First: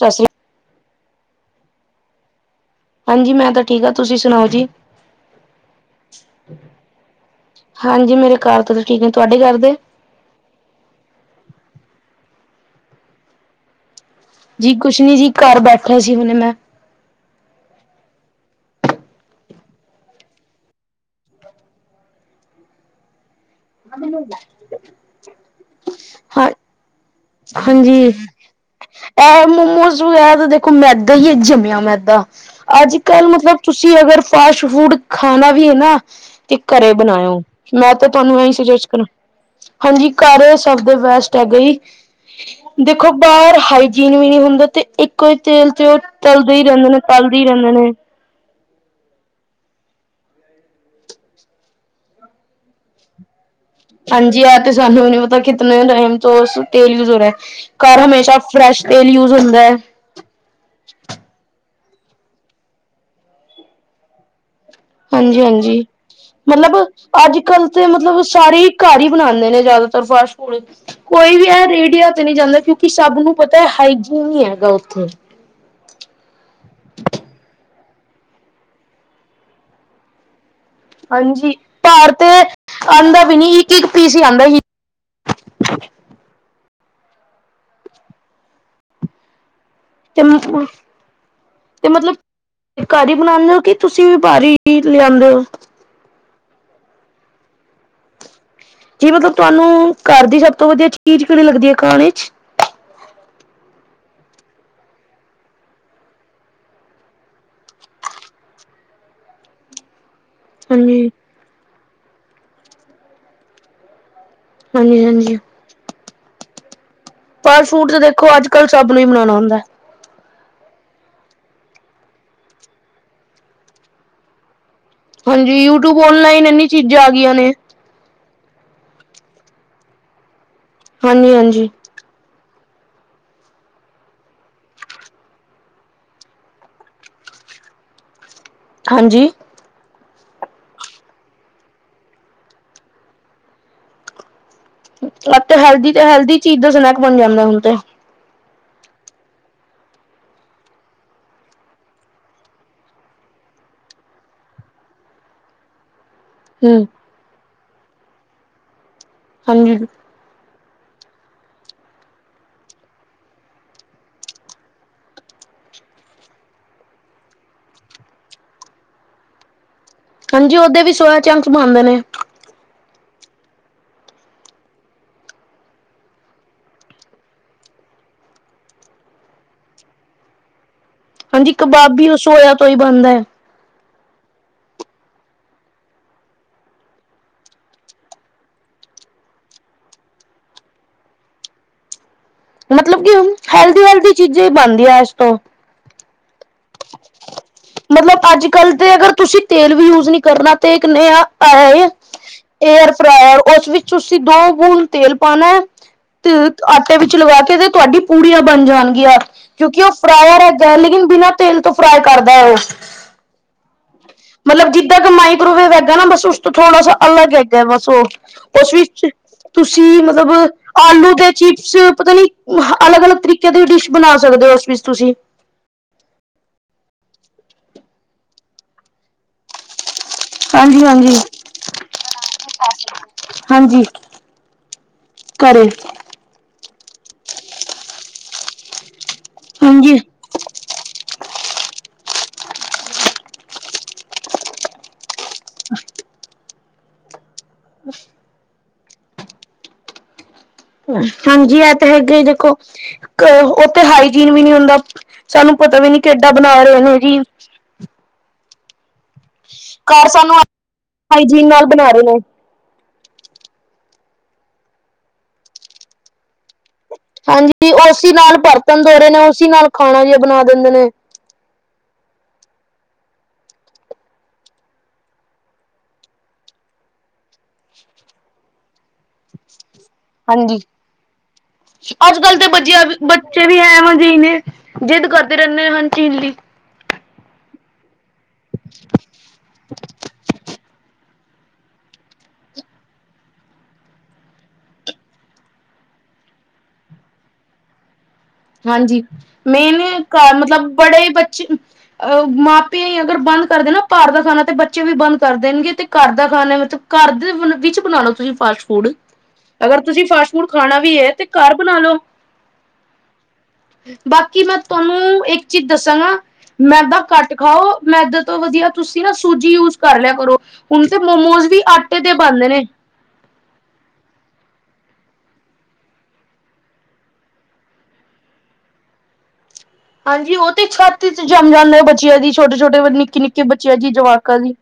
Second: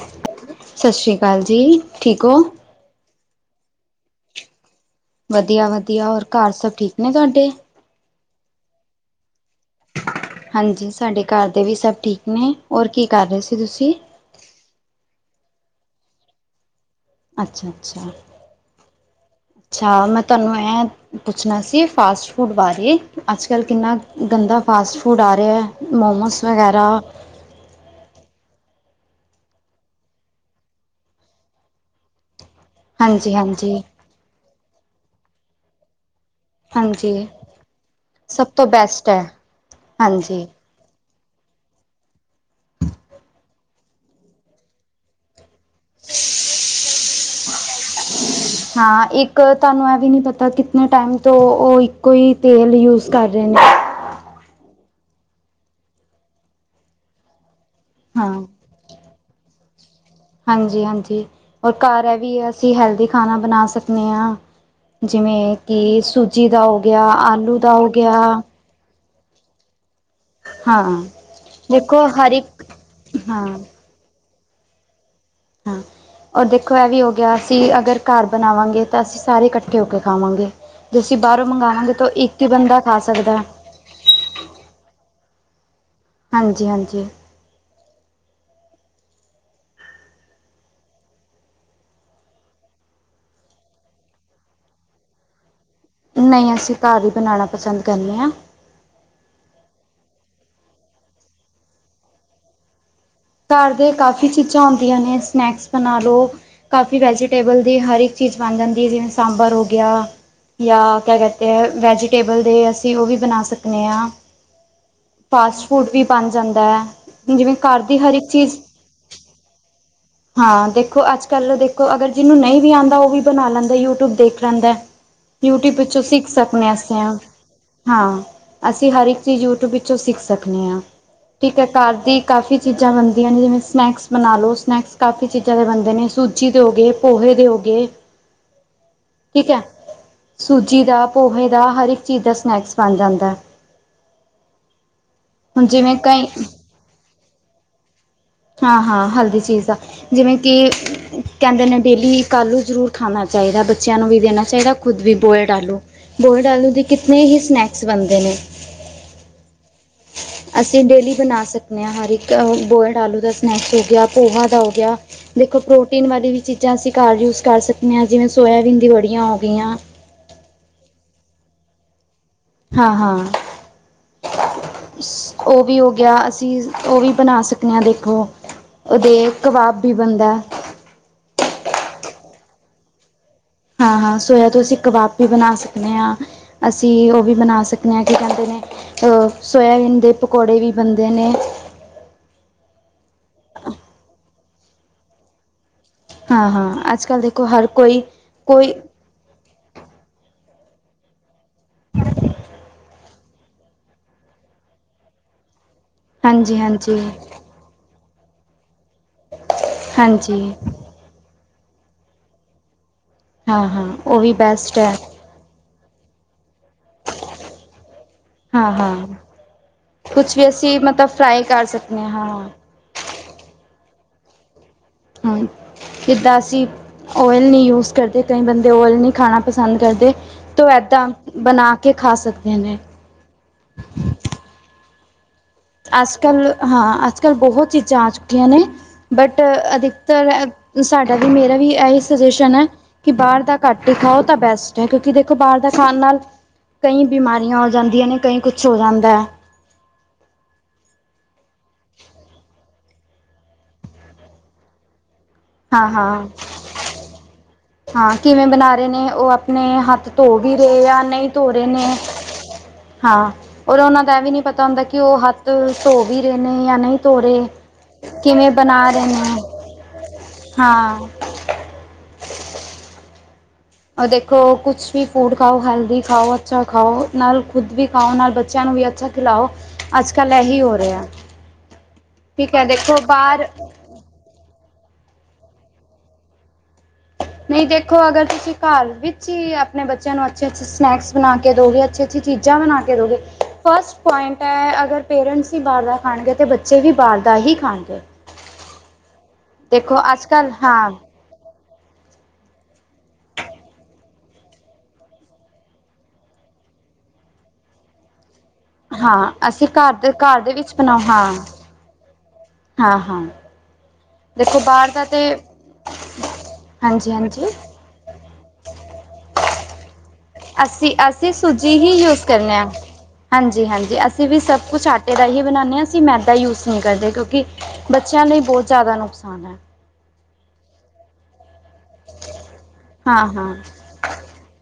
ਸਸ ਲਾ ਸਸ਼ ਰੀਆ ਕਾਲ ਜੀ, ਠੀਕ ਹੋ। ਹਾਂਜੀ ਮੈਂ ਤਾਂ ਠੀਕ ਹਾਂ, ਤੁਸੀਂ ਸੁਣਾਓ ਜੀ। ਵਧੀਆ-ਵਧੀਆ, ਹੋਰ ਘਰ ਸਭ ਠੀਕ ਨੇ ਤੁਹਾਡੇ। ਹਾਂਜੀ ਮੇਰੇ ਘਰ ਤੇ ਠੀਕ ਨੇ, ਤੁਹਾਡੇ ਘਰ ਦੇ ਹਾਂਜੀ, ਸਾਡੇ ਘਰ ਦੇ ਵੀ ਸਭ ਠੀਕ ਨੇ, ਹੋਰ ਕੀ ਕਰ ਰਹੇ ਸੀ ਤੁਸੀਂ। ਜੀ ਕੁਛ ਨੀ ਜੀ, ਘਰ ਬੈਠਿਆ ਸੀ ਹੁਨੇ ਮੈਂ। ਅੱਛਾ- ਅੱਛਾ। ਅੱਛਾ, ਮੈਂ ਤੁਹਾਨੂੰ ਐਂ ਪੁੱਛਣਾ ਸੀ, ਫਾਸਟ ਫੂਡ ਬਾਰੇ। ਅੱਜ- ਕੱਲ੍ਹ ਕਿੰਨਾ ਗੰਦਾ ਫਾਸਟ ਫੂਡ ਆ ਰਿਹਾ, ਮੋਮੋਸ ਹਾਂ ਵਗੈਰਾ। ਹਾਂਜੀ, ਇਹ ਮੋਮੋਸ ਵਗੈਰਾ ਤਾਂ ਦੇਖੋ ਮੈਦਾ ਹੀ ਐ, ਜੰਮਿਆ ਮੈਦਾ। ਅੱਜ- ਕੱਲ੍ਹ ਹਾਂਜੀ ਮਤਲਬ ਹਾਂਜੀ ਤੁਸੀਂ ਅਗਰ ਫਾਸਟ ਫੂਡ ਖਾਣਾ ਵੀ ਹੈ ਨਾ ਤੇ ਘਰੇ ਹਾਂਜੀ ਬਣਾਇਓ, ਮੈਂ ਤਾਂ ਤੁਹਾਨੂੰ ਸਭ ਇਹੀ ਤੋਂ ਸੁਜੈਸਟ ਕਰਾਂ, ਬੈਸਟ ਹੈ ਹਾਂਜੀ ਘਰ ਸਭ ਦੇ ਬੈਸਟ ਹੈਗਾ ਜੀ, ਦੇਖੋ ਬਾਹਰ ਹਾਈਜੀਨ ਵੀ ਨਹੀਂ ਹੁੰਦਾ, ਤੇ ਇੱਕ ਇਕੋ ਈ ਤੇਲ ਚ ਉਹ ਤਲਦੇ ਹੀ ਰਹਿੰਦੇ ਨੇ, ਤਲਦੇ ਹੀ ਰਹਿੰਦੇ ਨੇ। ਹਾਂ, ਇੱਕ ਤੁਹਾਨੂੰ ਇਹ ਵੀ ਨੀ ਪਤਾ, ਕਿਤਨੇ ਟਾਈਮ ਤੋਂ ਉਹ ਇੱਕੋ ਹੀ ਤੇਲ ਯੂਜ ਕਰ ਰਹੇ ਨੇ। ਹਾਂਜੀ ਆਹ ਤੇ ਸਾਨੂੰ ਵੀ ਨੀ ਪਤਾ, ਕਿਤਨੇ ਟਾਈਮ ਤੋਂ ਤੇਲ ਵੀ ਯੂਜ਼ ਹੋ ਰਹਾ। ਘਰ ਹਮੇਸ਼ਾ ਹਾਂ ਫਰੈਸ਼ ਤੇਲ ਯੂਜ ਹੁੰਦਾ। ਹਾਂਜੀ-ਹਾਂਜੀ, ਔਰ ਘਰ ਐਹ ਵੀ ਅਸੀਂ ਹੈਲਦੀ ਖਾਣਾ ਬਣਾ ਸਕਦੇ ਆਂ। ਹਾਂਜੀ ਜਿਵੇਂ ਹਾਂਜੀ ਕਿ ਸੂਜੀ ਦਾ ਮਤਲਬ ਹੋ ਗਿਆ, ਅੱਜ ਆਲੂ ਕੱਲ ਦਾ ਤੇ ਹੋ ਗਿਆ। ਮਤਲਬ ਸਾਰੇ ਹੀ ਘਰ ਹੀ ਬਣਾਂਦੇ ਨੇ ਜ਼ਿਆਦਾਤਰ ਫਾਸਟ ਹਾਂ ਕੋਈ ਵੀ ਇਹ ਦੇਖੋ ਰੇਡੀਆਂ ਤੇ ਹਰ ਨਹੀਂ ਜਾਂਦਾ, ਇੱਕ ਕਿਉਂਕਿ ਸਭ ਨੂੰ ਹਾਂ ਪਤਾ ਹਾਈਜੀਨ ਹੀ ਹੈਗਾ ਉੱਥੇ। ਹੂੰ, ਔਰ ਦੇਖੋ ਇਹ ਵੀ ਹੋ ਗਿਆ, ਅਸੀਂ ਅਗਰ ਘਰ ਬਣਾਵਾਂਗੇ, ਤਾਂ ਅਸੀਂ ਸਾਰੇ ਇਕੱਠੇ ਹੋ ਕੇ ਖਾਵਾਂਗੇ। ਜੇ ਅਸੀਂ ਬਾਹਰੋਂ ਹਾਂਜੀ ਮੰਗਾਵਾਵਾਂਗੇ ਤਾਂ ਭਾਰ ਉਹ ਤੇ ਇੱਕ ਹੀ ਬੰਦਾ ਖਾ ਆਉਂਦਾ ਸਕਦਾ ਵੀ ਨੀ ਇੱਕ ਇੱਕ ਪੀਸ ਹੀ ਆਉਂਦਾ ਸੀ ਹਾਂਜੀ- ਹਾਂਜੀ [inaudible] ਤੇ ਮਤਲਬ ਘਾਹ ਹੀ ਬਣਾਉਂਦੇ ਹੋ ਕਿ ਤੁਸੀਂ ਵੀ ਬਾਹਰ ਲਿਆਂਦੇ ਹੋ ਨਹੀਂ ਅਸੀਂ ਘਰ ਹੀ ਬਣਾਉਣਾ ਪਸੰਦ ਕਰਨੇ ਹਾਂ ਜੀ ਮਤਲਬ ਤੁਹਾਨੂੰ ਘਰ ਦੀ ਸਭ ਤੋਂ ਵਧੀਆ ਚੀਜ਼ ਕਿਹਣੀ ਲੱਗਦੀ ਹੈ ਖਾਣ ਚ ਘਰ ਦੇ ਕਾਫ਼ੀ ਚੀਜ਼ਾਂ ਹੁੰਦੀਆਂ ਨੇ ਸਨੈਕਸ ਬਣਾ ਲਉ ਕਾਫੀ ਵੈਜੀਟੇਬਲ ਦੀ ਹਰ ਇੱਕ ਚੀਜ਼ ਬਣ ਜਾਂਦੀ ਹੈ ਜਿਵੇਂ ਸਾਂਬਰ ਹੋ ਗਿਆ ਜਾਂ ਹਾਂਜੀ ਕਿਆ ਕਹਿਤੇ ਹੈ ਵੈਜੀਟੇਬਲ ਦੇ ਅਸੀਂ ਉਹ ਵੀ ਬਣਾ ਸਕਦੇ ਹਾਂ ਹਾਂਜੀ -ਹਾਂਜੀ ਫਾਸਟ ਫੂਡ ਵੀ ਬਣ ਜਾਂਦਾ ਹੈ ਜਿਵੇਂ ਫਲ ਘਰ ਫਰੂਟ ਦੀ ਤਾਂ ਹਰ ਦੇਖੋ ਇੱਕ ਅੱਜ ਚੀਜ਼ ਕੱਲ੍ਹ ਸਭ ਨੂੰ ਹੀ ਬਨਾਉਣਾ ਹੁੰਦਾ ਹਾਂ ਦੇਖੋ ਅੱਜ ਕੱਲ੍ਹ ਦੇਖੋ ਅਗਰ ਜਿਹਨੂੰ ਨਹੀਂ ਵੀ ਆਉਂਦਾ ਉਹ ਵੀ ਬਣਾ ਲੈਂਦਾ ਯੂਟਿਊਬ ਦੇਖ ਲੈਂਦਾ ਹਾਂਜੀ, ਯੂਟਿਊਬ ਵਿੱਚੋਂ ਸਿੱਖ ਔਨਲਾਈਨ ਇੰਨੀ ਸਕਦੇ ਅਸੀਂ ਚੀਜ਼ਾਂ ਆ ਹ ਗਈਆਂ ਨੇ, ਹਾਂ ਅਸੀਂ ਹਰ ਇੱਕ ਚੀਜ਼ ਯੂਟਿਊਬ ਵਿੱਚੋਂ ਸਿੱਖ ਸਕਦੇ ਹਾਂ ਠੀਕ ਹੈ ਹਾਂਜੀ-ਹਾਂਜੀ। ਘਰ ਦੀ ਕਾਫੀ ਚੀਜ਼ਾਂ ਬਣਦੀਆਂ ਨੇ ਜਿਵੇਂ ਸਨੈਕਸ ਬਣਾ ਲਓ ਸਨੈਕਸ ਕਾਫ਼ੀ ਚੀਜ਼ਾਂ ਦੇ ਬਣਦੇ ਨੇ ਸੂਜੀ ਦੇ ਹੋ ਗਏ ਪੋਹੇ ਦੇ ਹੋ ਗਏ ਹਾਂਜੀ ਠੀਕ ਹਾਂਜੀ ਹੈ ਸੂਜੀ ਦਾ ਪੋਹੇ ਦਾ ਹਰ ਇੱਕ ਚੀਜ਼ ਦਾ ਸਨੈਕਸ ਬਣ ਜਾਂਦਾ [inaudible] ਅਤੇ ਹੁਣ ਹੈਲਦੀ ਜਿਵੇਂ ਤੇ ਕਈ ਹੈਲਦੀ ਚੀਜ਼ ਦਾ ਸਨੈਕ ਬਣ ਜਾਂਦਾ ਹੁਣ ਤੇ ਹਾਂ ਹਾਂ ਹਲਦੀ ਚੀਜ਼ ਆ ਜਿਵੇਂ ਕਿ ਕਹਿੰਦੇ ਨੇ ਡੇਲੀ ਇਕਆਲੂ ਜ਼ਰੂਰ ਖਾਣਾ ਚਾਹੀਦਾ ਬੱਚਿਆਂ ਨੂੰ ਵੀ ਦੇਣਾ ਚਾਹੀਦਾ ਖੁਦ ਵੀ ਬੋਇਲਡ ਆਲੂ ਬੋਇਲਡ ਆਲੂ ਦੇ ਹੂੰ, ਕਿਤਨੇ ਹੀ ਸਨੈਕਸ ਬਣਦੇ ਨੇ ਹਾਂਜੀ ਅਸੀਂ ਡੇਲੀ ਬਣਾ ਸਕਦੇ ਹਾਂ ਹਰ ਇੱਕ ਬੋਇਲਡ ਆਲੂ ਦਾ ਸਨੈਕਸ ਹੋ ਗਿਆ ਪੋਹਾ ਦਾ ਹੋ ਗਿਆ ਦੇਖੋ ਪ੍ਰੋਟੀਨ ਵਾਲੀ ਵੀ ਚੀਜ਼ਾਂ ਅਸੀਂ ਘਰ ਯੂਜ ਕਰ ਸਕਦੇ ਹਾਂ ਜਿਵੇਂ ਸੋਇਬੀਨ ਦੀ ਬੜੀਆਂ ਹੋ ਗਈਆਂ ਹਾਂਜੀ ਓਦੇ ਵੀ ਸੋਇਆ ਚੰਕਸ ਬਣਾਉਦੇ ਨੇ ਹਾਂ -ਹਾਂ ਉਹ ਵੀ ਹੋ ਗਿਆ ਅਸੀਂ ਉਹ ਵੀ ਬਣਾ ਸਕਦੇ ਹਾਂ ਦੇਖੋ ਉਹਦੇ ਕਬਾਬ ਵੀ ਬਣਦਾ ਹਾਂਜੀ ਕਬਾਬੀ ਰਸੋਇਆ ਤੋਂ ਹੀ ਬਣਦਾ ਹੈ ਹਾਂ ਹਾਂ ਸੋਇਆ ਤੋਂ ਅਸੀਂ ਕਬਾਬ ਵੀ ਬਣਾ ਸਕਦੇ ਹਾਂ ਅਸੀਂ ਉਹ ਵੀ ਬਣਾ ਸਕਦੇ ਹਾਂ ਕੀ ਕਹਿੰਦੇ ਨੇ ਅਹ ਸੋਇਆਬੀਨ ਦੇ ਪਕੌੜੇ ਵੀ ਬਣਦੇ ਨੇ ਮਤਲਬ ਕਿ ਹੈਲਦੀ ਹੈਦਰੀ ਚੀਜ਼ਾਂ ਹੀ ਬਣਦੀਆਂ ਇਸੱ ਤੋਂ ਹਾਂ ਹਾਂ ਅੱਜ ਕੱਲ੍ਹ ਦੇਖੋ ਹਰ ਕੋਈ ਮਤਲਬ ਅੱਜ ਕੋਈ ਕੱਲ੍ਹ ਦੇ ਅਗਰ ਤੁਸੀਂ ਤੇਲ ਵੀ ਯੂਜ ਨਹੀਂ ਕਰਨਾ ਤੇ ਇਕ ਨਯਾ ਆਯਾ ਏਅਰ ਫ੍ਰਾਇਰ ਉਸ ਵਿੱਚ ਤੁਸੀਂ ਦੋ ਬੂੰਦ ਤੇਲ ਪਾਣਾ ਏ ਤੇ ਹਾਂਜੀ ਆਟੇ ਹਾਂਜੀ ਵਿੱਚ ਲਗਾ ਕੇ ਤੇ ਤੁਹਾਡੀ ਪੂੜੀਆਂ ਬਣ ਜਾਣਗੀਆਂ ਕਿਉਂਕਿ ਉਹ ਫਰਾਇਰ ਹਾਂਜੀ ਹੈਗਾ ਹੈ ਲੇਕਿਨ ਬਿਨਾਂ ਤੇਲ ਤੋਂ ਫਰਾਈ ਕਰਦਾ ਹੈ ਉਹ ਹਾਂ-ਹਾਂ ਉਹ ਵੀ ਮਤਲਬ ਬੈਸਟ ਹੈ ਜਿੱਦਾਂ ਕਮਾਈ ਕਰੋਵੇ ਵਹਿਗਾ ਨਾ ਬਸ ਉਸ ਤੋਂ ਥੋੜ੍ਹਾ ਅਲੱਗ ਹੈਗਾ ਬਸ ਉਹ ਉਸ ਹਾਂ-ਹਾਂ ਵਿੱਚ ਤੁਸੀਂ ਮਤਲਬ ਕੁਛ ਵੀ ਅਸੀਂ ਮਤਲਬ ਆਲੂ ਤੇ ਫਰਾਈ ਕਰ ਚਿਪਸ ਸਕਦੇ ਹਾਂ ਪਤਾ ਨੀ ਹਾਂ ਅਲੱਗ ਅਲੱਗ ਤਰੀਕੇ ਦੀ ਡਿਸ਼ ਬਣਾ ਸਕਦੇ ਹੋ ਉਸ ਵਿਚ ਤੁਸੀ ਜੀਦਾਂ ਅਸੀ ਓਇਲ ਨਹੀ ਯੂਜ ਕਰਦੇ ਕਈ ਬੰਦੇ ਓਇਲ ਨਹੀ ਖਾਣਾ ਪਸੰਦ ਕਰਦੇ ਤ ਇਏਦਾਂ ਹਾਂਜੀ-ਹਾਂਜੀ, ਬਣਾ ਕੇ ਖਾ ਸਕਦੇ ਨੇ ਹਾਂਜੀ ਘੇਰੇ ਅਜ-ਕਲ ਹਾਂ ਅਜ-ਕਲ ਬਹੁਤ ਚੀਜਾ ਆ ਚੁਕੀਆਂ ਨੇਂ, ਬਟ ਹਾਂਜੀ। ਅਧਿਕਤਰ ਸਾਡਾ ਵੀ ਮੇਰਾ ਵੀ ਇਹੀ ਸੁਜੈਸ਼ਨ ਹੈ ਕਿ ਬਾਹਰ ਦਾ ਘੱਟ ਹੀ ਖਾਓ ਤਾਂ ਬੈਸਟ ਕਿਉਂਕਿ ਦੇਖੋ ਬਾਹਰ ਦਾ ਖਾਣ ਨਾਲ ਕਈ ਬਿਮਾਰੀਆਂ ਹੋ ਜਾਂਦੀਆਂ ਨੇ ਕਈ ਕੁਛ ਹੋ ਜਾਂਦਾ ਐ। ਹਾਂਜੀ, ਇਹ ਤੇ ਹੈਗੇ ਦੇਖੋ ਉਥੇ ਹਾਈਜੀਨ ਵੀ ਨੀਂ ਹੁੰਦਾ ਸਾਨੂੰ ਪਤਾ ਵੀ ਨੀ ਹਾਂ-ਹਾਂ ਕਿਡਾ ਬਣਾ ਰਹੇ ਨੇ ਜੀ। ਹਾਂ ਕਿਵੇਂ ਬਣਾ ਰਹੇ ਨੇ ਉਹ ਅਪ- ਨੇ ਹੱਥ ਘਰ ਧੋ ਸਾਨੂੰ ਵੀ ਰਹੇ ਆ ਨਹੀਂ ਹਾਈਜੀਨ ਧੋ ਰਹੇ ਨਾਲ ਨੇ ਬਣਾ ਹਾਂ ਓਰ ਉਹਨਾਂ ਦਾ ਇਹ ਵੀ ਨਹੀਂ ਪਤਾ ਹੁੰਦਾ ਕਿ ਉਹ ਹੱਥ ਧੋ ਵੀ ਰਹੇ ਨੇ ਜਾਂ ਨਹੀਂ ਥੋਰੇ ਹਾਂਜੀ ਉਸੀ ਨਾਲ ਕਿਵੇਂ ਬਰਤਨ ਬਣਾ ਧੋ ਰਹੇ ਨੇ ਉਸੀ ਨਾਲ ਖਾਣਾ ਜਿਹਾ ਬਣਾ ਦਿੰਦੇ ਨੇ ਹਾਂ ਅ ਦੇਖੋ ਕੁਛ ਵੀ ਫੂਡ ਖਾਓ ਹੈਲਦੀ ਖਾਓ ਅੱਛਾ ਖਾਓ ਨਾਲ ਖੁਦ ਵੀ ਖਾਓ ਨਾਲ ਬੱਚਿਆਂ ਨੂੰ ਵੀ ਅੱਛਾ ਖਲਾਓ ਹਾਂਜੀ ਅਜ ਕਲ ਤੇ ਠੀਕ ਹੈ ਬਚੇਆ ਦੇਖੋ [unintelligible] ਬੱਚੇ ਬਾਹਰ ਵੀ ਐ ਵ ਜਿ ਨੇ ਜਿ਼ਦ ਕਰਦੇ ਰਹਿਦੇ ਹਰ ਚੀਜ਼ ਲਈ ਨਹੀਂ ਦੇਖੋ ਅਗਰ ਤੁਸੀ ਘਰ ਵਿਚ ਹੀ ਆਪਣੇ ਬੱਚਿਆਂ ਨੂੰ ਅਛੇ- ਅਛੇ ਸਨੈਕਸ ਬਣਾ ਕੇ ਦੋਗੇ ਅਛੀ- ਅਛੀ ਚੀਜ਼ਾ ਬਣਾ ਕੇ ਦੋਗੇ ਫਸਟ ਪੁਆਇੰਟ ਹੈ ਅਗਰ ਪੇਰੈਂਟਸ ਅਸੀ ਬਾਹਰ ਦਾ ਖਾਣਗੇ ਤੇ ਬੱਚੇ ਵੀ ਬਾਹਰ ਦਾ ਹੀ ਖਾਣਗੇ ਹਾਂਜੀ ਮੇਰੇ ਦੇਖੋ ਅੱਜ ਘਰ ਕੱਲ ਮਤਲਬ ਹਾਂ ਬੜੇ ਬੱਚੇ ਅਹ ਮਾਂ ਪੇ ਅਗਰ ਬੰਦ ਕਰਦੇ ਨਾਂ ਭਾਰ ਦਾ ਖਾਣਾ, ਤੇ ਬੱਚੇ ਵੀ ਬੰਦ ਕਰ ਦੇਣਗੇਂ ਤੇ ਘਰ ਦਾ ਖਾਣਾ ਮਤਲਬ ਘਰ ਦੇ ਵ ਵਿਚ ਬਣਾਣਾ ਤੁਸੀ ਫਾਸਟ ਫੂਡ, ਹਾਂ ਅਸੀਂ ਅਗਰ ਘਰ ਤੁਸੀ ਦੇ ਫਾਸਟ ਘਰ ਫੂਡ ਦੇ ਵਿੱਚ ਖਾਣਾ ਵੀ ਬਣਾਓ ਐ ਤੇ ਹਾਂ ਘਰ ਬਣਾ ਲਓ ਹਾਂ, ਹਾਂ। ਬਾਕੀ ਮੈਂ ਦੇਖੋ ਬਾਹਰ ਦਾ ਤੇ ਤੁਹਾਨੂੰ ਇਕ ਚੀਜ ਦਸਾਂਗਾ, ਮੈਦਾ ਹਾਂਜੀ ਘੱਟ ਹਾਂਜੀ ਖਾਓ ਮੈਦ ਤੋਂ ਵਧੀਆ ਤੁਸੀ ਨਾਂ ਸੂਜੀ ਯੂਜ ਕਰ ਲਿਆ ਕਰੋ, ਹੁਣ ਅਸੀਂ ਤੇ ਅਸੀਂ ਮੋਮੋਜ਼ ਵੀ ਸੂਜੀ ਹੀ ਆਟੇ ਦੇ ਯੂਜ ਬਣਦੇ ਕਰਨੇ ਨੇਂ ਆ ਹਾਂਜੀ, ਹਾਂਜੀ ਅਸੀ ਵੀ ਸਭ ਕੁਛ ਆਟੇ ਦਾ ਹੀ ਬਣਾਉਂਣੇ ਆਂ, ਅਸੀ ਮੈਦਾ ਯੂਜ਼ ਨਈ ਕਰਦੇ ਕਿਉਕਿ ਬੱਚਿਆਂ ਲਈ ਬਹੁਤ ਜ਼ਿਆਦਾ ਨੁਕਸਾਨ ਐ। ਹਾਂਜੀ ਉਹ ਤੇ ਛਤ ਚ ਜੰਮ ਜਾਂਦਾ, ਬੱਚਿਆਂ ਦੀ ਛੋਟੇ-ਛੋਟੇ, ਹਾਂ ਨਿਕੇ-ਨਿਕੇ ਹਾਂ ਬੱਚਿਆਂ ਜੀ ਜਵਾਕਾਂ ਦੀ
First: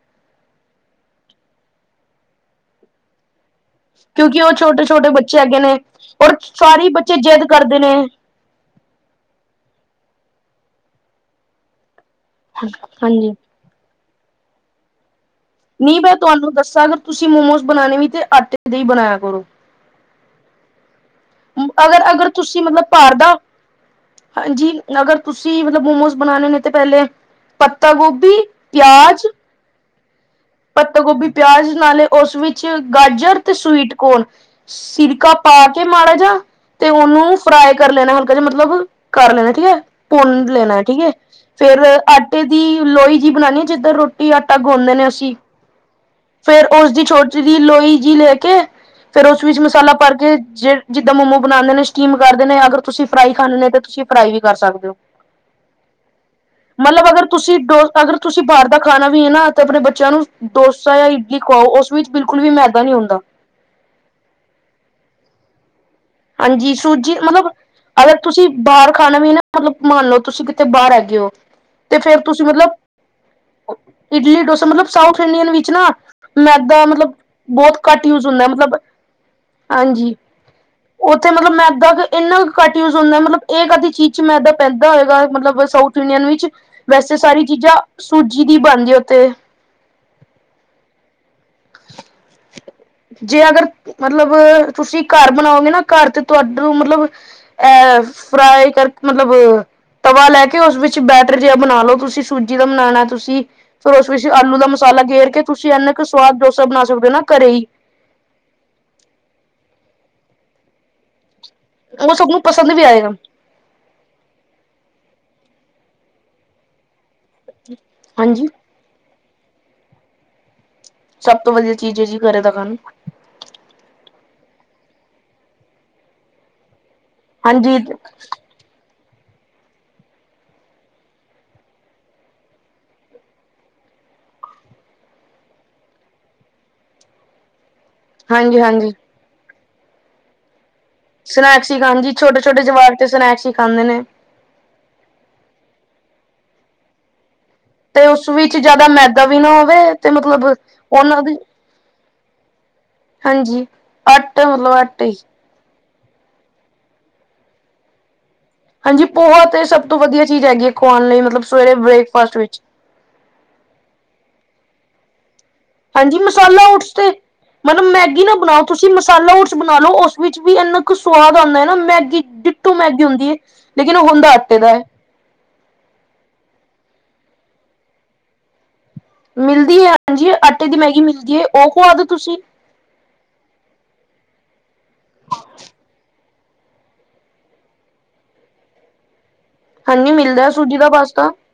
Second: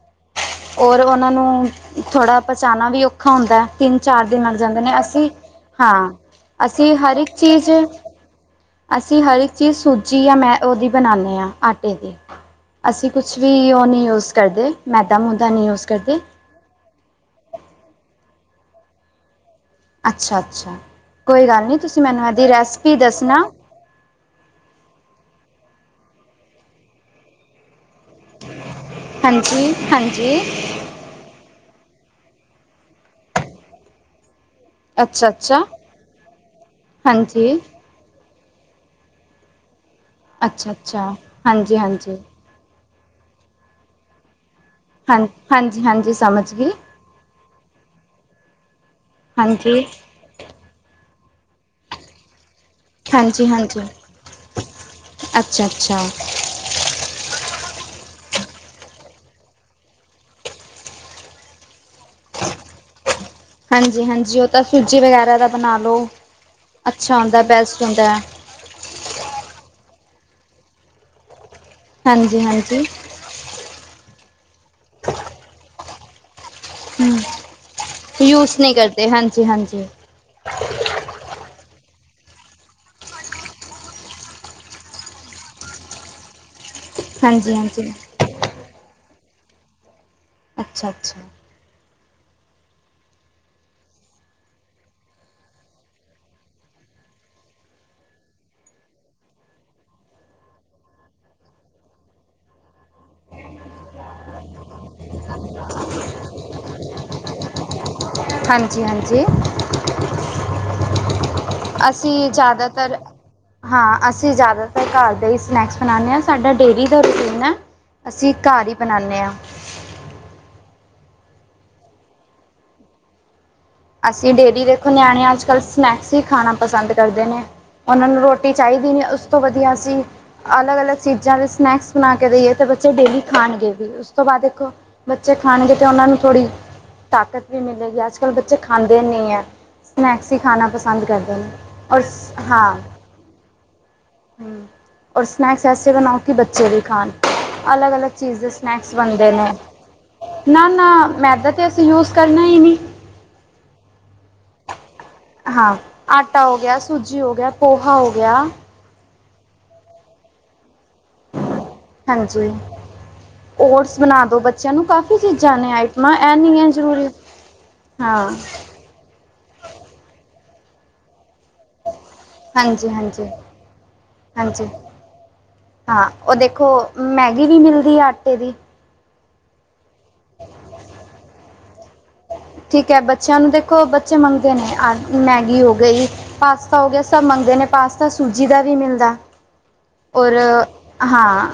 ਔਰ ਉਹਨਾਂ ਨੂੰ ਥੋੜ੍ਹਾ ਪਹੁੰਚਾਣਾ ਵੀ ਔਖਾ ਹੁੰਦਾ। ਤਿੰਨ-ਚਾਰ ਦਿਨ ਕਿਉਂਕਿ ਉਹ ਲਗ ਜਾਂਦੇ ਛੋਟੇ ਨੇਂ, ਛੋਟੇ ਅਸੀ ਬੱਚੇ ਹੈਗੇ ਨੇ ਹਾਂ, ਔਰ ਸਾਰੇ ਅਸੀ ਹਰ ਬੱਚੇ ਇਕ ਜਿੱਦ ਚੀਜ ਕਰਦੇ ਨੇ [inaudible] ਅਸੀ ਹਰ ਇਕ ਚੀਜ ਸੂਜੀ ਜਾਂ ਮੈ ਉਹਦੀ ਬਣਾਉਦੇ ਹਾਂ ਆਟੇ ਦੀ ਅਸੀ ਹਾਂਜੀ ਕੁਛ ਵੀ ਉਹ ਨੀਂ ਯੂਜ ਕਰਦੇ ਮੈਦਾ ਮੁ ਨ੍ਹੀਂ ਮੈ ਤੁਹਾਨੂੰ ਦਸਾਂ, ਅਗਰ ਤੁਸੀ ਮੋਮੋਸ ਬਣਾਉਣੇ ਵੀ ਤੇ ਆਟੇ ਦੇ ਈ ਬਣਾਇਆ ਕਰੋ। ਅਛਾ ਅਛਾ, ਕੋਈ ਗੱਲ ਨਈਂ ਤੁਸੀ ਅਗਰ ਮੈਨੂੰ ਅਗਰ ਇਹਦੀ ਤੁਸੀਂ ਮਤਲਬ ਰੈਸਪੀ ਭਾਰ ਦਸਣਾ। ਦਾ ਹਾਂਜੀ, ਅਗਰ ਤੁਸੀ ਮਤਲਬ ਮੋਮੋਸ ਬਣਾਉਣੇ ਨੇਂ ਤੇ ਪਹਿਲੇ ਪੱਤਾ ਗੋਭ ਹਾਂਜੀ, ਹਾਂਜੀ। ਪੱਤਾ ਗੋਭੀ ਪਿਆਜ ਨਾਲੇ ਉਸ ਵਿਚ ਗਾਜਰ ਤੇ ਸਵੀਟ ਕੋਰਨ ਅੱਛਾ ਸਿਰਕਾ ਅੱਛਾ ਪਾ ਕੇ ਮਾੜਾ ਜਿਆ ਤੇ ਉਹਨੂੰ ਹਾਂਜੀ ਫਰਾਈ ਕਰ ਲੈਣਾ ਹਲਕਾ ਜਿਹਾ ਮਤਲਬ, ਕਰ ਲੈਣਾ ਠੀਕ ਐ। ਭੁੰਨ ਅੱਛਾ ਲੈਣਾ ਠੀਕ ਅੱਛਾ ਐ। ਹਾਂਜੀ ਫੇਰ ਹਾਂਜੀ ਆਟੇ ਦੀ ਲੋਹੀ ਜਿਹੀ ਬਣਾਉਣੀ ਆ ਜਿਦਰ ਰੋਟੀ ਆਟਾ ਗੁਣਦੇ ਨੇਂ ਹਾਂ ਅਸੀ ਹਾਂਜੀ, ਹਾਂਜੀ। ਸਮਝ ਫੇਰ ਗਈ ਉਸਦੀ ਛੋਟੀ ਜਿਹੀ ਲੋਈ ਜਿਹੀ ਲੈਕੇ ਫੇਰ ਉਸ ਵਿਚ ਹਾਂਜੀ ਮਸਾਲਾ ਭਰ ਕੇ ਜੇ ਜਿਦਾ ਮੋਮੋ ਬਣਾਉਦੇ ਨੇਂ ਸਟੀਮ ਕਰਦੇ ਨੇਂ, ਅਗਰ ਤੁਸੀ ਫਰਾਈ ਹਾਂਜੀ ਖਾਂਦੇ ਤੇ ਹਾਂਜੀ ਤੁਸੀ ਫਰਾਈ ਵੀ ਕਰ ਸਕਦੇ ਹੋ। ਅੱਛਾ ਅੱਛਾ ਮਤਲਬ ਅਗਰ ਤੁਸੀ ਅਗਰ ਤੁਸੀ ਬਾਹਰ ਦਾ ਖਾਣਾ ਵੀ ਐ ਨਾਂ ਅਤੇ ਆਪਣੇ ਬੱਚਿਆਂ ਨੂੰ ਡੋਸਾ ਜਾਂ ਇਡਲੀ ਖਵਾਓ ਉਸ ਵਿਚ ਬਿਲਕੁਲ ਵੀ ਮੈਦਾ ਨਈਂ ਹੁੰਦਾ। ਹਾਂਜੀ, ਹਾਂਜੀ ਉਹ ਤਾਂ ਸੂਜੀ ਵਗੈਰਾ ਦਾ ਬਣਾ ਲੋ। ਹਾਂਜੀ, ਸੂਜੀ ਮਤਲਬ ਅਗਰ ਤੁਸੀਂ ਬਾਹਰ ਖਾਣਾ ਵੀ ਨਾਂ ਮਤਲਬ ਮੰਨ ਲਓ ਤੁਸੀਂ ਕਿਥਤੇ ਬਾਹਰ ਰਹਿ ਗਏ ਹੋ ਤੇ ਫੇਰ ਹਾਂਜੀ ਤੁਸੀਂ ਮਤਲਬ ਹਾਂਜੀ ਇਡਲੀ ਡੋਸਾ ਮਤਲਬ ਸਾਊਥ ਇੰਡੀਅਨ ਵਿੱਚ ਨਾਂ ਮੈਦਾ ਮਤਲਬ ਹਮ ਬਹੁਤ ਘੱਟ ਯੂਜ ਹੁੰਦਾ ਮਤਲਬ। ਨਹੀਂ ਕਰਦੇ ਹਾਂਜੀ ਹਾਂਜੀ। ਉੱਥੇ ਮਤਲਬ ਮੈਂ ਇਦਾਂ, ਇੰਨਾ ਕੁ ਘੱਟ ਯੂਜ ਹੁੰਦਾ, ਮਤਲਬ ਇਹ ਕਦੀ ਚੀਜ਼ ਚ ਮੈਂਦਾਂ ਪੈਂਦਾ ਹੋਏਗਾ, ਮਤਲਬ ਜਾਨੀ ਵਿੱਚ ਵੈਸੇ ਸਾਰੀ ਹਾਂਜੀ ਚੀਜ਼ਾਂ ਹਾਂਜੀ ਸੂਜੀ ਦੀ ਬਣਦੀ ਐ ਉਥੇ ਅੱਛਾ-ਅੱਛਾ, [unintelligible] ਜੇ ਅਗਰ ਮਤਲਬ ਤੁਸੀਂ ਘਰ ਬਣਾਓਗੇ, ਨਾ ਘਰ ਤੇ ਤੁਹਾਡੇ ਮਤਲਬ ਅਹ ਫਰਾਈ ਕਰਕੇ ਮਤਲਬ ਤਵਾ ਲੈ ਕੇ ਉਸ ਵਿੱਚ ਬੈਟਰ ਜਿਹਾ ਬਣਾ ਲਓ, ਤੁਸੀਂ ਸੂਜੀ ਦਾ ਬਣਾਉਣਾ ਤੁਸੀਂ ਫਿਰ ਉਸ ਵਿੱਚ ਆਲੂ ਦਾ ਮਸਾਲਾ ਗੇਰ ਕੇ ਤੁਸੀਂ ਐੰਨ ਕੁ ਸਵਾਦ ਡੋਸਾ ਬਣਾ ਸਕਦੇ ਹੋ ਨਾ, ਘਰੇ ਹੀ। ਹਾਂਜੀ, ਹਾਂਜੀ, ਉਹ ਅਸੀਂ ਸਭ ਨੂੰ ਪਸੰਦ ਵੀ ਜ਼ਿਆਦਾਤਰ ਆਏਗਾ ਹਾਂ ਅਸੀਂ ਜ਼ਿਆਦਾਤਰ ਘਰ ਦਾ ਹੀ ਸਨੈਕਸ ਬਣਾਉਂਦੇ ਹਾਂ, ਸਾਡਾ ਡੇਅਰੀ ਦਾ ਰੁਟੀ ਹੈ ਅਸੀਂ ਹਾਂਜੀ ਘਰ ਹੀ ਬਣਾਨੇ ਹਾਂ। ਸਭ ਤੋਂ ਵਧੀਆ ਚੀਜ਼ ਹੈ ਜੀ ਘਰੇ ਕਰਨ ਨੂੰ ਅਸੀਂ ਡੇਲੀ ਦੇਖੋ, ਨਿਆਣੇ ਅੱਜ-ਕੱਲ੍ਹ ਸਨੈਕਸ ਹੀ ਖਾਣਾ ਪਸੰਦ ਕਰਦੇ ਨੇ ਹਾਂਜੀ ਉਹਨਾਂ ਨੂੰ ਰੋਟੀ ਟੀ ਚਾਹੀਦੀ ਨੇ ਉਸ ਤੋਂ ਵਧੀਆ ਅਸੀ ਅਲੱਗ-ਅਲੱਗ ਚੀਜ਼ਾਂ ਦੇ ਸਨੈਕਸ ਬਣਾ ਕੇ ਦੇਈਏ, ਤੇ ਬੱਚੇ ਡੇਲੀ ਖਾਣਗੇ, ਵੀ ਉਸ ਤੋਂ ਬਾਅਦ ਦੇ ਬੱਚੇ ਖਾਣਗੇ, ਤੇ ਉਹਨਾਂ ਨੂੰ ਥੋੜ੍ਹੀ ਤਾਕਤ ਵੀ ਮਿਲੇਗੀ, ਅੱਜ- ਕੱਲ੍ਹ ਬੱਚੇ ਹਾਂਜੀ, ਹਾਂਜੀ। ਖਾਂਦੇ ਨਹੀਂ ਸਨੈਕਸ ਹੀ ਖਾਣਾ ਪਸੰਦ ਕਰਦੇ ਨੇ, ਸਨੈਕਸ ਹੀ ਖਾਣ ਔਰ ਜੀ ਛੋਟੇ ਛੋਟੇ ਹਾਂ। ਜਵਾਕ ਤੇ ਸਨੈਕਸ ਹੀ ਖਾਂਦੇ ਨੇ, ਔਰ ਸਨੈਕਸ ਐਸੇ ਬਣਾਓ, ਕਿ ਬੱਚੇ ਵੀ ਖਾਣ ਅਲੱਗ ਤੇ ਅਲੱਗ ਉਸ ਚੀਜ਼ ਦੇ ਵਿੱਚ ਜ਼ਿਆਦਾ ਸਨੈਕਸ ਮੈਦਾ ਬਣਦੇ ਵੀ ਨੇ, ਨਾ ਹੋਵੇ ਤੇ ਮਤਲਬ ਨਾ-ਨਾ ਉਹਨਾਂ ਮੈ ਦੀ ਤਾਂ, ਅਤੇ ਅਸੀਂ ਯੂਜ ਕਰਨਾ ਹੀ ਨਹੀਂ, ਹਾਂਜੀ ਅੱਠ ਮਤਲਬ ਅੱਟ ਹੀ, ਹਾਂ ਆਟਾ ਹੋ ਗਿਆ, ਸੂਜੀ ਹੋ ਗਿਆ ਪੋਹਾ ਹੋ ਗਿਆ। ਹਾਂਜੀ ਪੋਹਾ ਤੇ ਸਭ ਤੋਂ ਵਧੀਆ ਚੀਜ਼ ਹੈਗੀ ਹੈ, ਖਾਣ ਲਈ ਮਤਲਬ ਸਵੇਰੇ ਬ੍ਰੇਕਫਾਸਟ ਹਾਂਜੀ। ਵਿੱਚ ਓਟਸ ਬਣਾ ਦੋ ਬ ਬੱਚਿਆਂ ਨੂੰ ਕਾਫ਼ੀ ਚੀਜ਼ਾਂ ਨੇ ਆਈਟਮਾਂ ਹਾਂਜੀ ਐ ਨੀ ਮਸਾਲਾ ਹੈ ਓਟਸ ਜ਼ਰੂਰੀ ਤੇ ਮਤਲਬ ਮੈਗੀ ਹਾਂ। ਨਾ ਬਣਾਓ ਤੁਸੀਂ ਮਸਾਲਾ ਉਸ ਬਣਾ ਲੋ, ਉਸ ਵਿੱਚ ਵੀ ਇੰਨਾ ਕੁ ਸਵਾਦ ਆਉਂਦਾ ਨਾ ਮੈਗੀ। ਡਿੱਟੂ ਹਾਂਜੀ, ਮੈਗੀ ਹੁੰਦੀ ਹਾਂਜੀ, ਹੈ, ਲੇਕਿਨ ਉਹ ਹੁੰਦਾ ਆਟੇ ਹਾਂਜੀ ਦਾ ਹੈ। ਹਾਂ ਉਹ ਦੇਖੋ ਮੈਗੀ ਵੀ ਮਿਲਦੀ ਆ ਆਟੇ ਦੀ, ਮਿਲਦੀ ਹੈ ਹਾਂਜੀ ਆਟੇ ਦੀ ਮੈਗੀ ਮਿਲਦੀ ਹੈ, ਉਹ ਕਵਾ ਦੋ ਤੁਸੀਂ ਠੀਕ ਹੈ ਬੱਚਿਆਂ ਨੂੰ ਦੇਖੋ, ਬੱਚੇ ਮੰਗਦੇ ਨੇ ਆ ਮੈਗੀ ਹੋ ਗਈ। ਪਾਸਤਾ ਹੋ ਗਿਆ, ਸਭ ਮੰਗਦੇ ਨੇ ਪਾਸਤਾ ਸੂਜੀ ਦਾ ਵੀ ਮਿਲਦਾ। ਹਾਂਜੀ ਔਰ ਮਿਲਦਾ ਸੂਜੀ ਦਾ ਪਾਸਤਾ ਹਾਂ,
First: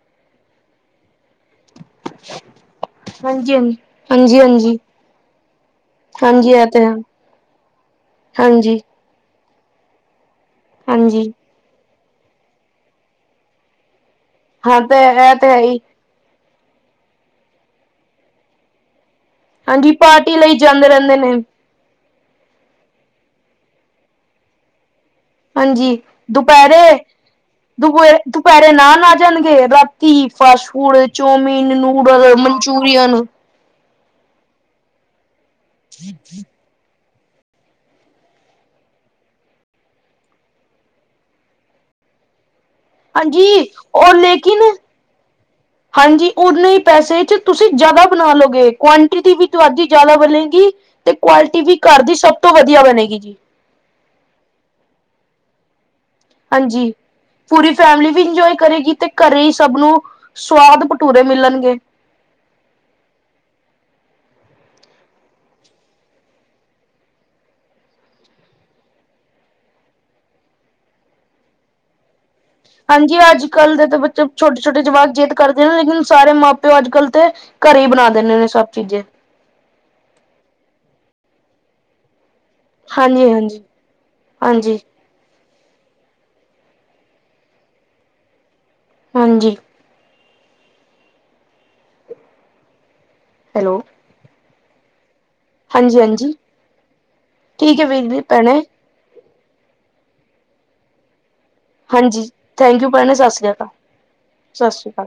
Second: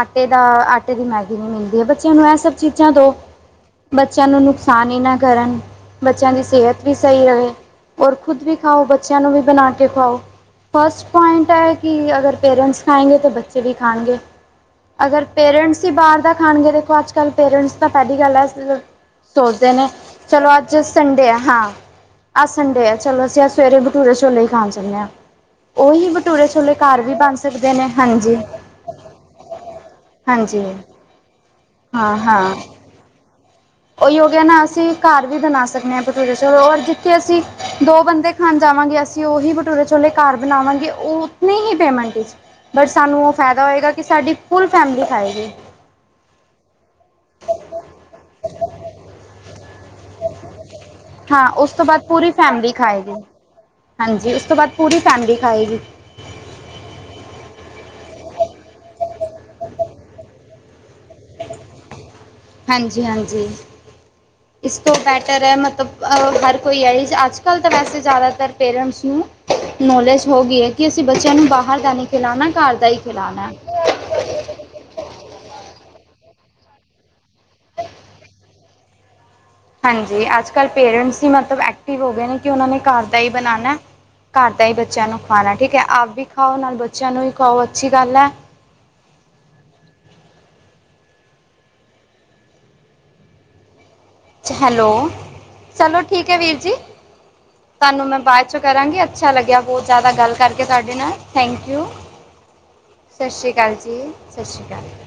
ਆਟੇ ਦਾ ਆਟੇ ਦੀ ਮੈਗੀ ਨਹੀਂ ਮਿਲਦੀ ਹੈ, ਬੱਚਿਆਂ ਨੂੰ ਇਹ ਸਭ ਚੀਜ਼ਾਂ ਦੋ ਹਾਂਜੀ ਹਾਂਜੀ ਬੱਚਿਆਂ ਨੂੰ ਹਾਂਜੀ ਨੁਕਸਾਨ ਹੀ ਨਾ, ਕਰਨ ਬੱਚਿਆਂ ਦੀ ਹਾਂਜੀ ਹਾਂਜੀ ਇਹ ਸਿਹਤ ਤੇ ਹੈ ਵੀ ਸਹੀ ਰਹੇ ਔਰ ਖੁਦ ਵੀ ਹਾਂਜੀ ਖਾਓ। ਬੱਚਿਆਂ ਨੂੰ ਵੀ ਬਣਾ ਕੇ ਖਵਾਓ ਫਸਟ ਹਾਂਜੀ ਪੁਆਇੰਟ ਹੈ। ਕਿ ਅਗਰ ਪੇਰੈਂਟਸ ਖਾਏਗੇ, ਤਾਂ ਬੱਚੇ ਵੀ ਖਾਣਗੇ ਹਾਂ ਤੇ ਅਗਰ ਇਹ ਤੇ ਹੈ ਪੇਰੈਂਟਸ ਹੀ ਬਾਹਰ ਦਾ ਖਾਣਗੇ ਦੇਖੋ ਅੱਜ-ਕੱਲ ਪੇਰੈਂਟਸ ਤਾਂ ਪਹਿਲੀ ਗੱਲ ਹੈ ਸੋਚਦੇ ਨੇ, ਹਾਂਜੀ ਪਾਰਟੀ ਚਲੋ ਲਈ ਅੱਜ ਜਾਂਦੇ ਰਹਿੰਦੇ ਸੰਡੇ ਨੇ ਆ। ਹ ਅਹ ਸੰਡੇ ਆ ਚਲੋ ਅਸੀਂ ਅ ਸਵੇਰੇ ਬਟੂਰੇ ਛੋਲੇ ਹੀ ਖਾਣ ਜਾਂਦੇ ਹਾਂ। ਹਾਂਜੀ ਉਹੀ ਭਟੂਰੇ ਛੋਲੇ ਦੁਪਹਿਰੇ ਘਰ ਵੀ ਬਣ ਸਕਦੇ ਨੇ ਦੁਪ ਹਾਂਜੀ ਦੁਪਹਿਰੇ ਨਾ-ਨਾ ਆ ਜਾਣਗੇ। ਘੀ ਹਾਂਜੀ fast food, chowmein, noodle, Manchurian ਉਹ ਹੋਗਿਆ ਨਾ ਅਸੀਂ ਘਰ ਵੀ ਬਣਾ ਸਕਦੇ ਹਾਂ, ਭਟੂਰੇ ਸ ਔਰ ਜ ਅਤੇ ਅਸੀਂ ਦੋ ਬੰਦੇ ਖਾਣ ਜਾਵਾਂਗੇ, ਅਸੀਂ ਉਹੀ ਬਟੂਰੇ ਛੋਲੇ ਘਰ ਬਣਾਵਾਂਗੇ ਉਹ ਨਹੀਂ ਹੀ ਪੇਮੈਂਟ ਬਟ ਸਾਨੂੰ ਉਹ ਹਾਂਜੀ ਫਾਇਦਾ ਹੋਏਗਾ, ਕਿ ਔਰ ਸਾਡੀ ਲੇਕਿਨ ਫੁੱਲ ਫੈਮਿਲੀ ਖਾਏਗੀ। ਹਾਂਜੀ। ਉਨੇ ਹੀ ਪੈਸੇ ਚ ਤੁਸੀਂ ਜ਼ਿਆਦਾ ਬਣਾ ਲਓਗੇ। ਕੁਆਂਟਿਟੀ ਵੀ ਤੁਹਾਡੀ ਜ਼ਿਆਦਾ ਬਣੇਗੀ। ਤੇ ਹਾਂ ਕੁਆਲਿਟੀ ਉਸ ਵੀ ਤੋਂ ਘਰ ਬਾਅਦ ਦੀ ਪੂਰੀ ਸਭ ਤੋਂ ਫੈਮਿਲੀ ਵਧੀਆ ਖਾਏਗੀ ਬਣੇਗੀ ਜੀ। ਹਾਂਜੀ। ਉਸ ਤੋਂ ਬਾਅਦ ਪੂਰੀ ਫੈਮਿਲੀ ਖਾਏਗੀ। ਹਾਂਜੀ। ਪੂਰੀ ਫੈਮਿਲੀ ਵੀ ਇੰਜੋਏ ਕਰੇਗੀ, ਤੇ ਘਰੇ ਹੀ ਸਭ ਨੂੰ ਸਵਾਦ ਪੂਰੇ ਮਿਲਣਗੇ। ਹਾਂਜੀ ਹਾਂਜੀ। ਇਸ ਤੋਂ ਬੈਟਰ ਹੈ, ਮਤਲਬ ਹਰ ਕੋਈ ਹੈ ਅੱਜ-ਕੱਲ੍ਹ ਤਾਂ ਵੈਸੇ ਜ਼ਿਆਦਾਤਰ ਪੇਰੈਂਟਸ ਨੂੰ ਨੌਲੇਜ ਹੋ ਗਈ ਹੈ ਕਿ, ਅਸੀਂ ਬੱਚਿਆਂ ਨੂੰ ਬਾਹਰ ਦਾ ਨਹੀਂ ਖਿਲਾਉਣਾ। ਘਰ ਦਾ ਹੀ ਹਾਂਜੀ। ਅੱਜ ਖਿਲਾਉਣਾ ਕੱਲ੍ਹ ਦੇ ਤਾਂ ਬੱਚੇ ਛੋਟੇ- ਛੋਟੇ ਜਵਾਕ ਜਿਦ ਕਰਦੇ ਨੇ, ਲੇਕਿਨ ਸਾਰੇ ਮਾਂ -ਪਿਓ ਅੱਜ -ਕੱਲ ਤੇ ਘਰੇ ਹੀ ਬਣਾ ਦਿੰਦੇ ਨੇ ਸਭ ਚੀਜ਼ੇ। ਹਾਂਜੀ। ਅੱਜ ਕੱਲ੍ਹ ਪੇਰੈਂਟਸ ਹੀ ਮਤਲਬ ਐਕਟਿਵ ਹੋ ਗਏ ਨੇ ਕਿ ਉਹਨਾਂ ਨੇ ਘਰ ਦਾ ਹੀ ਹਾਂਜੀ ਹਾਂਜੀ ਬਣਾਉਣਾ। ਘਰ ਦਾ ਹੀ ਹਾਂਜੀ ਬੱਚਿਆਂ ਨੂੰ ਖਾਣਾ ਠੀਕ ਹੈ। ਆਪ ਵੀ ਖਾਓ, ਨਾਲ ਬੱਚਿਆਂ ਨੂੰ ਵੀ ਖਾਓ, ਅੱਛੀ ਗੱਲ ਹੈ। ਹਾਂਜੀ ਹੈਲੋ ਹੈਲੋ। ਚਲੋ ਠੀਕ ਹਾਂਜੀ-ਹਾਂਜੀ ਹੈ ਵੀਰ ਜੀ, ਠੀਕ ਹੈ ਤੁਹਾਨੂੰ ਵੀਰ ਮੈਂ ਜੀ ਬਾਅਦ ਚੋਂ ਭੈਣੇ ਕਰਾਂਗੀ ਅ ਅੱਛਾ ਲੱਗਿਆ ਬਹੁਤ ਜ਼ਿਆਦਾ ਗੱਲ ਕਰਕੇ ਸਾਡੇ ਨਾਲ। ਥੈਂਕ ਯੂ, ਹਾਂਜੀ ਥੈਂਕ ਯੂ ਭੈਣੇ ਸਤਿ ਸ਼੍ਰੀ ਅਕਾਲ ਜੀ, ਸਤਿ ਸ਼੍ਰੀ ਅਕਾਲ।